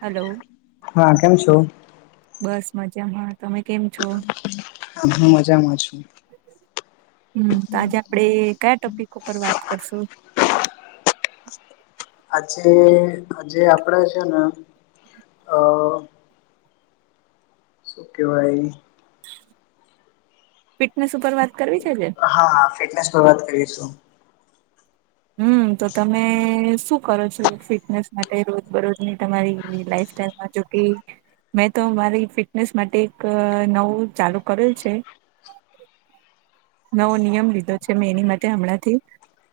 Hello હા કેમ છો બસ મજા માં તમે કેમ છો. હમ મજામાં છું. તો આજે આપડે કયા ટોપિક ઉપર વાત કરશું. આજે આજે આપડે છે ને અ. સુ કેવાઈ. ફિટનેસ ઉપર વાત કરવી છે આજે. હા ફિટનેસ પર વાત કરીશું. હમ તો તમે શું કરો છો ફિટનેસ માટે રોજ બરોજની તમારી લાઈફ સ્ટાઈલમાં જો. એજ. મેં તો મારી ફિટનેસ માટે એક નવું ચાલુ કરેલ છે. નવો નિયમ લીધો છે મેં એની માટે હમણાંથી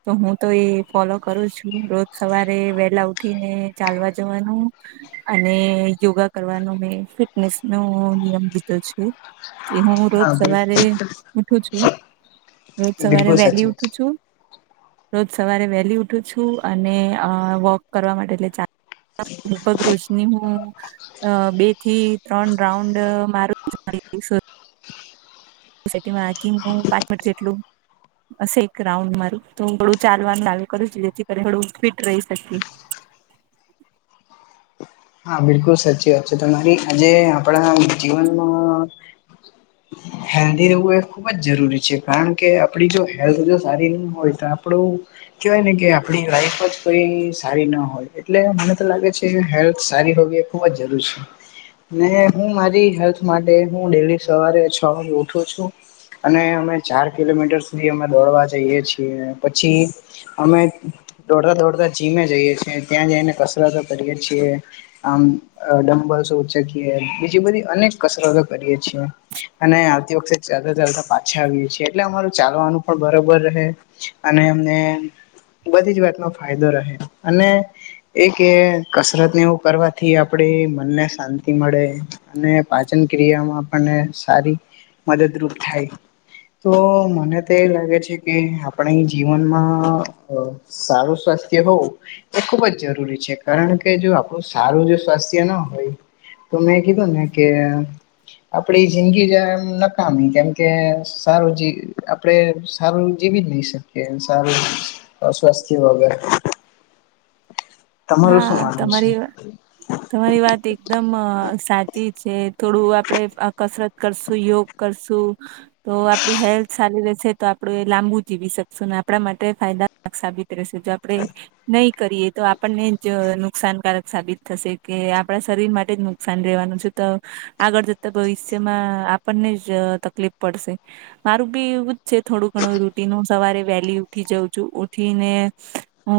તો હું. તો એ ફોલો કરું છું રોજ સવારે વેલા ઉઠી ને ચાલવા જવાનું. અને યોગા કરવાનો મેં ફિટનેસ નો નિયમ લીધો છે. કે હું રોજ હા સવારે ઉઠું છું રોજ સવારે બિલકુલ વહેલી સાચી વાત ઉઠું છે છું. રોજ સવારે વહેલી ઉઠું છું અને અ વોક કરવા માટે એટલે ચાલ. ભગ રોશની હું. અ બે થી ત્રણ રાઉન્ડ મારું [inaudible] [unintelligible] નું પાચમટ જેટલું એક રાઉન્ડ મારું તો થોડું ચાલવાનું ચાલુ કરું છું જેથી કરી થોડું ફિટ રહી શકીએ. હા બિલકુલ સાચી વાત છે તમારી આજે આપણા જીવનમાં [inaudible] હેલ્ધી રહેવું એ ખુબ જ જરૂરી છે કારણ કે આપડી જો હેલ્થ જો સારી નહીં હોય તો આપણું કેવાય ને કે આપણી લાઈફ જ કોઈ સારી ના હોય એટલે મને તો લાગે છે હેલ્થ સારી હોવી એ ખુબ જ જરૂર છે. ને હું મારી હેલ્થ માટે હું ડેલી સવારે છ વાગે ઉઠું છું. અને અમે ચાર કિલોમીટર સુધી અમે દોડવા જઈએ છીએ પછી અમે દોડતા દોડતા જીમે જઈએ છીએ ત્યાં જઈને કસરતો કરીએે છીએ. આમ ડમ્બલસઉચકીએ બીજી બધી અનેક કસરતો કરીએે છીએ. અને આવતી વખતે ચાલતા ચાલતા પાછા આવી છીએ એટલે અમારું ચાલવાનું પણ બરોબર રહે. અને એમને. બધી જ વાત નો ફાયદો રહે અને એક એ કસરત ને એવું. કરવાથી આપણે મનને શાંતિ મળે. અને પાચન ક્રિયામાં આપને સારી મદદરૂપ થાય. તો મને તો એ લાગે છે કે આપણે જીવનમાં સારું સ્વાસ્થ્ય હોવું એ ખુબ જ જરૂરી છે કારણ કે જો આપ. બ સારું જો સ્વાસ્થ્ય ના હોય તો મેં કીધું ને કે આપડી જિંદગી જ એમ નકામી કેમકે સારું જે આપડે સારું જીવી જ નહી શકીએ સારું સ્વાસ્થ્ય વગર. તમારું હા શું માનવું છે તમારી. તમારી વાત એકદમ અ સાચી છે. થોડું આપડે આ કસરત કરશું યોગ કરશું. તો આપડી હેલ્થ સારી રહેશે તો આપડું એ લાંબુ જીવી શકશું ને આપણા માટે ફાયદા. સાબિત રહેશે જો આપડે નહી કરીએ તો આપ. આપણને જ નુકસાનકારક સાબિત થશે કે આપણા શરીર માટે જ નુકસાન રહેવાનું છે તો આગળ જતા ભવિષ્યમાં આપણને જ તકલીફ પડશે. મારું બી એવું જ છે થોડું ઘણું રૂટીનું હ સવારે વહેલી ઉઠી જાઉં છું ઉઠીને. હ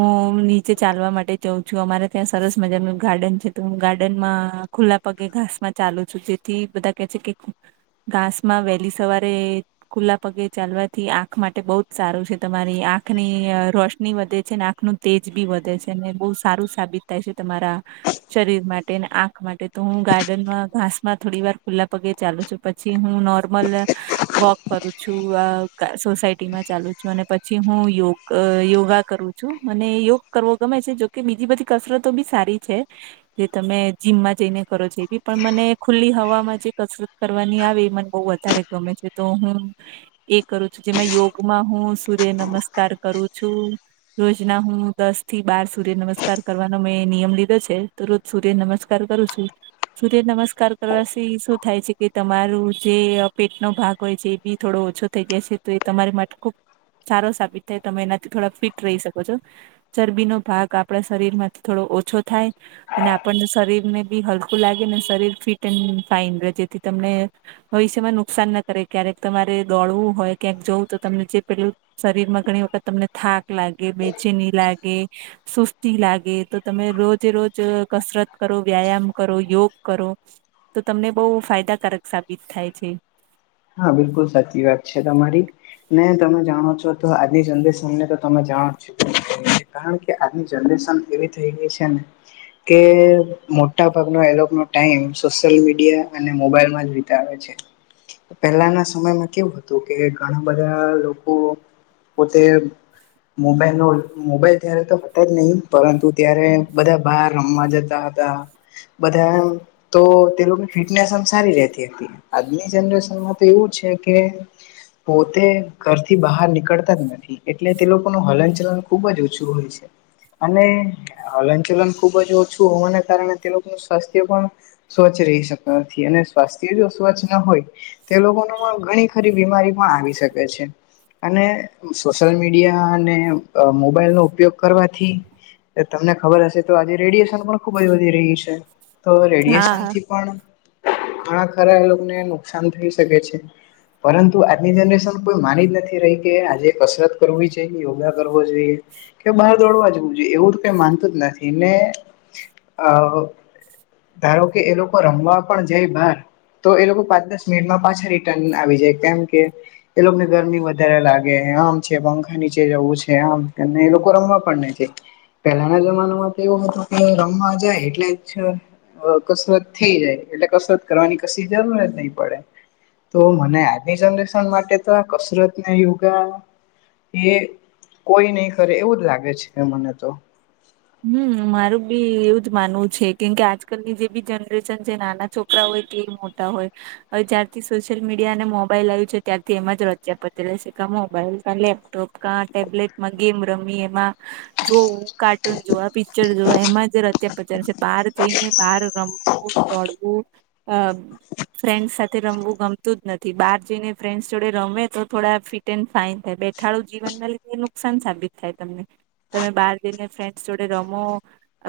નીચે ચાલવા માટે જઉં છું અમારે ત્યાં સરસ મજાનું ગાર્ડન છે તો હું ગાર્ડનમાં ખુલ્લા પગે ઘાસ માં ચાલુ છું જે થી બધા કે છે કે ઘાસ માં વહેલી સવારે ખુલ્લા પગે ચાલવાથી આંખ માટે બહ જ સારું છે તમારી આંખ ની રોશની વધે છે નેખ નું તેજ બી વધે છે અનેને બહુ સારું સાબિત થાય છે તમારા. શરીર માટે અને આંખ માટે તો હું ગાર્ડનમાં ઘાસ માં થોડી વાર ખુલ્લા પગે ચાલુ છું. પછી હું નોર્મલ. વોક કરું છું સોસાયટીમાં ચાલુ છું અને પછી હું યોગ અ યોગા કરું છું મને યોગ કરવો ગમે છે જોકે બીજી બધી કસરતો બી સારી છે. જે તમે જીમમાં જઈને કરો છ એ બી પણ મને ખુલ્લી હવામાં જે કસરત. કરવાની આવે એ મને બહુ વધારે ગમે છે તો હું એ કરું છું જેમાં યોગમાં હું સૂર્ય નમસ્કાર કરું છું. રોજ ના હું દસ થી બાર સૂર્ય નમસ્કાર કરવાનો મેં નિયમ લીધો છે તો રોજ સૂર્ય નમસ્કાર કરું છું. સૂર્ય નમસ્કાર કરવાથી શું થાય છે કે તમારું જે પેટનો ભાગ. હોય છે એ બી થોડો ઓછો થઈ જાય છે તો એ તમારી માટે ખૂબ સારો સાબિત થાય તમે એનાથી થોડા ફિટ રહી શકો છો ચરબીનો ભાગ. આપણા શરીર માંથી થોડો ઓછો થાય. અને આપણને શરીર ને બી હલકું લાગે ને શરીર ફિટ એન્ડ ફાાઈન રહે જેથી તમે. ભવિષ્યમાં નુકસાન ના કરે ક્યારેક તમારે દોડવું હોય ક્યાંક જવું તો તમને જે પેલું. શરીર માં ઘણી વખત તમને થાક લાગે બેચેની લાગે. સુસ્તી લાગે તો તમે રોજે રોજ કસરત કરો વ્યાયામ કરો યોગ કરો. તો તમને બહુ ફાયદાકારક સાબિત થાય છે. હા બિલકુલ સાચી વાત છે તમારી. નહી તમે જાણો છો તો આજિ જલ્દીી સમને તો તમે જાણો છો. કારણ કે આજની જનરેશન એવી થઈ ગઈ છે ને. કે મોટા ભાગનો એલોનો ટાઈમ સોશિયલ મીડિયા અને મોબાઈલમાં જ વિતાવે છે. પહેલાના સમયમાં કેવું હતું કે ઘણા બધા લોકો પોતે મોબાઈલ ન મોબાઈલ ત્યારે તો હતા જ નહીિ પરંતુ ત્યારે બધા બાર રમવા જતા હા બધા તો લોકોની ફિટનેસ એમ સારી રેતી આજની જનરેશન એમાં તો એવું છે કે પોતે ઘરથી બહાર નીકળતા જ નથી એટલે તે લોકોનું હલન ચલન ખુબ જ ઓછું હોય છે. અને હલનચલન ખુબ જ ઓછું હોવાને કારણે તે લોકોનું સ્વાસ્થ્ય પણ સ્વચ્છ રહી શકતા નથી અને સ્વાસ્થ્ય જો સ્વચ્છ ના હોય. તે લોકો પણ ઘણી ખરી બીમારી પણ આવી શકે છે. અને સોશિયલ મીડિયા અને મોબાઈલનો ઉપયોગ કરવાથી. તમને ખબર હશે તો આજે રેડિયેશન પણ ખુબ જ વધી રહી છે. તો હા રેડિએેશનથી પણ ઘણા ખરા એ લોકોને નુકસાન થઈ શકે છે. પરંતુ આજની જનરેશન કોઈ માની જ નથી રહી કે આજે કસરત કરવી જોઈએ યોગા કરવો જોઈએ. કે બહાર દોડવા જવું જોઈએ એવું તો કઈ માનતું જ નથી ને આ. ધારો કે એ લોકો રમવા પણ જાય બહાર તો એ લોકો પાંચ દસ મિનિટમાં. પાછા રિટર્ન આવી જાય કેમ કે એ લોકોને ગરમી વધારે લાગે આમ છે પંખા નીચે જવું છે આમ એ લોકો રમવા પણ નહી પેલાના જમાનામાં તો એવું હતું કે રમવા જાય એટલે જ કસરત થઈ જાય એટલે કસરત કરવાની કશી જરૂર જ નહી પડે. તો મને આજની જનરેશન માટે તો આ કસરત યોગા એ કોઈ નહી કરે એવું જ લાગે છે કે મને તો. હમ મારું બી એવું જ માનવું છે કેમકે આજકાલની જે બી જનરેશન છે નાના છોકરા. હોય કે મોટા હોય. હવે જ્યારથી સોશિયલ મીડિયા અને મોબાઈલ આવ્યું છે ત્યારથી એમાં જ રચ્યા પતી રહેશે કે મોબાઈલ લેપટોપ ક ટેબ્લેટમાં ગેમ રમી એમાં જોવું કાડ ટન જોવા પિક્ચર જોવા એમાં જ રત્યા પચાર છે બહાર જઈ ને બહાર રમ દોડવું અ ફ્રેન્ડ્સ સાથે રમવું ગમતું જ નથી બહાર જઈને ફ્રેન્ડ્સ જોડે રમે તો થોડા ફિટ એન્ડ ફાઈન થાય. અથાળું જીવનના લીધે નુકસાન સાબિત થાય તમને તમે બહાર જઈને ફ્રેન્ડસ જોડે રમો.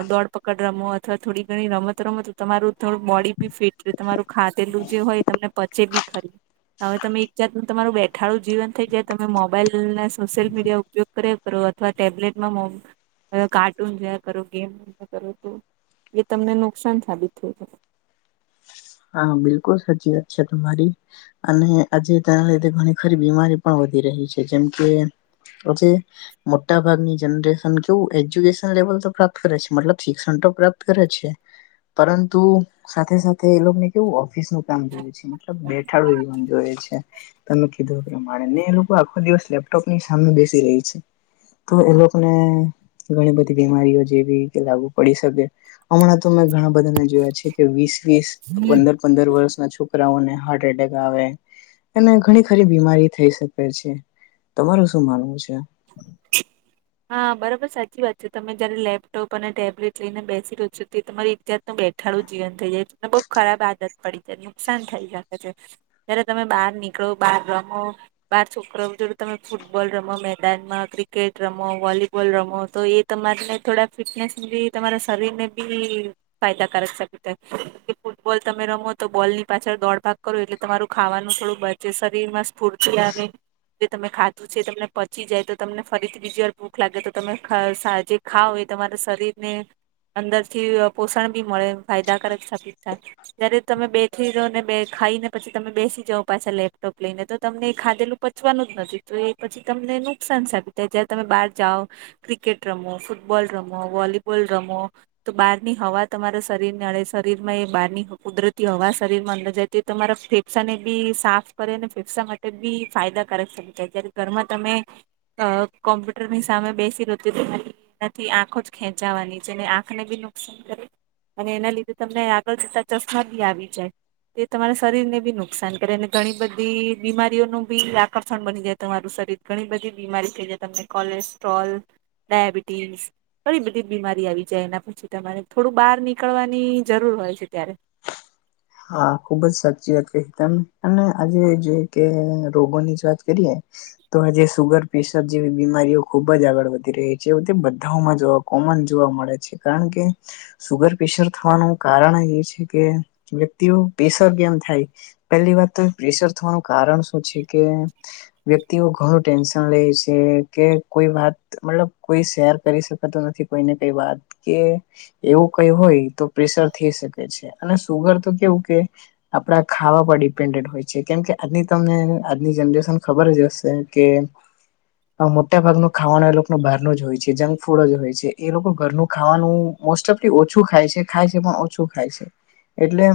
દોડપકડ રમો અથવા થોડી ઘણી રમત રમતો તમારું થોડું બોડી બી ફીટ તમારું ખાતેલું જે હોય તમને પચે બી ખરી હવે તમે એક જાત તમારું બેઠાડું જીવન થઈ જાય તમે મોબાઈલને સોશિયલ મીડિયા ઉપયોગ કરે અથવા ટેબ્લેટમાં મો હ કાર્ટૂન જોયા કરો ગેમ કરો તો એ તમને નુકસાન સાબિત થયું છે. હા બિલકુલ સાચી વાત છે તમારી અને આજે તેના લીધે ઘણી ખરી બીમારી પણ વધી રહી છે જેમ કે. પછી. મોટા ભાગની જનરેશન કેવું એજ્યુકેશન લેવલ તો પ્રાપ્ત કરે છે મતલબ શિક્ષણ તો પ્રાપ્ત કરે છે. પરંતુ સાથે સાથે એ લોકો ને કેવું ઓફિસ નું કામ જોયએ છે મતલબ બેઠાડું જીવન જોયએ છે તમે કીધું માણે ને એ લોકો આખો દિવસ લેપટોપની સામે બેસી રહી છે. તો એ લોકોને ઘણી બધી બીમારીઓ જેવી કે લાગુ પડી શકે. હમણાં તો મેં ઘણા બધાને જોયા છે કે વીસ વીસ પંદર પંદર વર્ષના છોકરાઓને હાર્ટ એટેક આવે અને ઘણી ખરી બીમારી થઈ શકે છે તમારું શું માનવું છે. [unintelligible] હા બરાબર સાચી વાત છે તમે જયારે લેપટોપ અને ટેબલેટ લઈને બેસી રહ્યો છો તે તમારી ત તું બેઠાડું જીવન થઈ જાયને બહુ ખરાબ આદત પડી છે નુકસાન થઈ શકે છે. જય્યારે તમે બહાર નીકળો બહાર રમો બાર છોકરા જોડ તમે ફૂટબોલ રમો મેચ મેદાનમાં ક્રિકેટ રમો વોલીબોલ રમો તો એ તમારીને થોડા ફિટનેસી તમારા શરીર ને બી ફાયદાકારક શબ થાય ફૂટબોલ તમે રમો તો બોલ ની પાછળ દોડ ભાગ કરો એટલે તમારું ખાવાનું થોડું બચે શરીર માં સ્ફૂર્તિ આવે જે તમે ખાધું છે એ તમને. ચી જાય તો તમને ફરીથી બીજી વાર ભૂખ લાગે તો તમે જે ખાવ એ તમારા શરીર ને અંદર થી પોષણ બી મળે ફાયદાકારક સાબિત થાય. જયારે તમે બેઠી જાઓ ને બે ખાઈ ને પછી તમે બેસી જાઓ પાછા લેપટોપ લઈને તો તમને એ ખાધેલું પચવાનું જ નથી તો એ પછી તમને નુકસાન સાબિત થાય જયારે તમે બહાર જાઓ. ક્રિકેટ રમો ફુટબોલ રમો વોલીબોલ રમો. તો બહારની હવા તમારા શરીર ને અડે શરીરમાં એ બહારની કુદરતી હવા શરીરમાં અંદર જાય. તે તમારા ફેફસાને બી સાફ કરે ને ફેફસા માટે બી ફાયદાકારક સમ થાય જ્યારે ઘરમાં તમે અ કોમ્પ્યુટર ની સામે બેસી રહેતી તરી નથી આંખો જ ખેંચાવાની છેને આંખને બી નુકસાન કરે. અને એના લીધે તમને આગળ જતા ચસ્ બી આવી જાય. તે તમારા શરીર ને બી નુકસાન કરે અને ઘણી બધી બીમારીઓનું બી આકર્ષણ બની જાય તમારું શરીર. ઘણી બધી બીમારી થઈ જાય તમને કોલેસ્ટ્રોલ ડાયાબિટીસ. ઘળી બધી જ બીમારી આવી જાય એના પછી તમારે થોડું બહાર નીકળવાની જરૂર હોય છે ત્યારે. હા ખુબ જ સાચી વાત કહી તમે અને આજે જોઈ કે રોગોની જ વાત કરીએ. તો આજે સુગર પ્રેશર જેવી બીમારીઓ ખુબ જ આગળ વધી રહી છે તે બધામાં જોવા. કોમન જોવા મળે છે કારણ કે સુગર પ્રેશર થવાનું કારણ એ છે કે. વ્યક્તિઓ પ્રેશર કેમ થાય પેલી વાત તો પ્રેશર થવાનું કારણ શું છે કે. વ્યક્તિઓ ઘણું ટેન્શન લે છે કે કોઈ વાત. મતલબ કોઈ શેર કરી શકાતું નથી કોઈને કઈ વાત કે. એવું કઈ હોય તો પ્રેશર થઈ શકે છે અને સુગર તો કેવું કે. આપડા ખાવા પર ડિપેન્ડેન્ટ હોય છે કેમ કે આજની તમને આજની જનરેશન ખબર જ હશે. કે. મોટા ભાગ ન ખાવાનું એ લોકો ન બહાર ન જ હોય છે જંક ફૂડ જ હોય છે એ લોકો ઘરનું ખાવાનું. મોસ્ટ ઓફી ઓછું ખાય છે ખાય છે પણ ઓછું ખાય છે એટલે.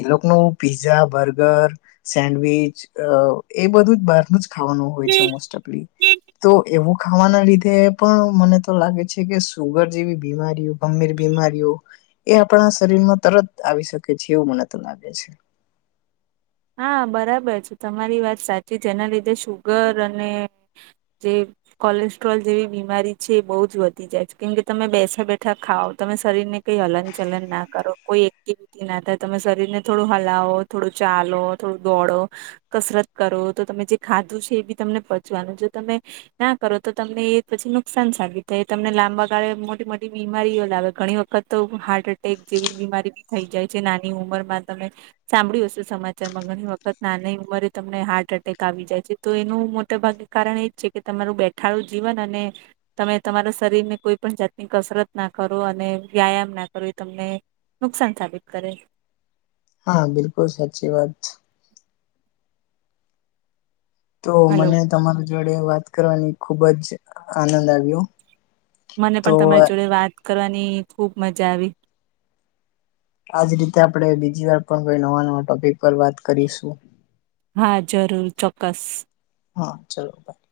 એ લોકોનું પીઝા બર્ગર સેન્ડવીચ એ બધું જ બહાર નુ જ. ખાવાનું હોય છે મોસ્ટઓફલી તો એવું ખાવાના લીધે. પણ મને તો લાગે છે કે સુગર જેવી બીમારીઓ ગંભીર બીમારીઓ. એ આપણા શરીર માં તરત આવી શકે છે એવું મને તો લાગે છે. હા બરાબર છે તમારી વાત સાચી છે એના લીધે શુગર અને જે. કોલેસ્ટ્રોલ જેવી બીમારી છે એ બહુ જ વધી જાય છે કેમ કે તમે બેસા બેઠા ખાવઓ તમે શરીરને. કઈ હલન ચલન ના કરો કોઈ એક્ટિવિટી ના થાય તમે શરીર ને થોડું હલાવો થોડું ચાર. થોડું દોડો કસરત કરો તો તમે જે ખાધું છે એ બી તમને પચવાનું જો તમે. ના કરો તો તમને એ પછી નુકસાન સાબિત થાય તમને લાંબા ગાળે મોટી મોટી બીમારીઓ લાવે ઘણી વખત. તો હાર્ટ એટેક જેવી બીમારી બી થઈ જાય છે નાની ઉંમર માં તમે સાંભળ્યું હશો સમાજ. તેમાં ઘણી વખત નાની ઉંમરે તમને હાર્ટ એટેક આવી જાય છે તો એનું મોટાભાગે કારણ એ જ છે. કે તમારું બેઠાડું જીવન અને. તમે તમારા શરીરને કોઈ પણ જાતની કસરત ના કરો અને વ્યાયામ ના કરો એ તમને. નુકસાન સાબિત કરે. હા બિલકુલ સાચી વાત. તો હલો મને તમારા જોડે વાત કરવાની ખુબ જ આનંદ આવ્યો. મને તો પણ તમારી જોડે વાત કરવાની ખુબ મજા આવી. આજ રીતે આપણે બીજી વાર પણ કોઈ નવા નવા ટોપિક પર વાત કરીશું. હા જરૂર ચોક્કસ. હા ચલો બાય.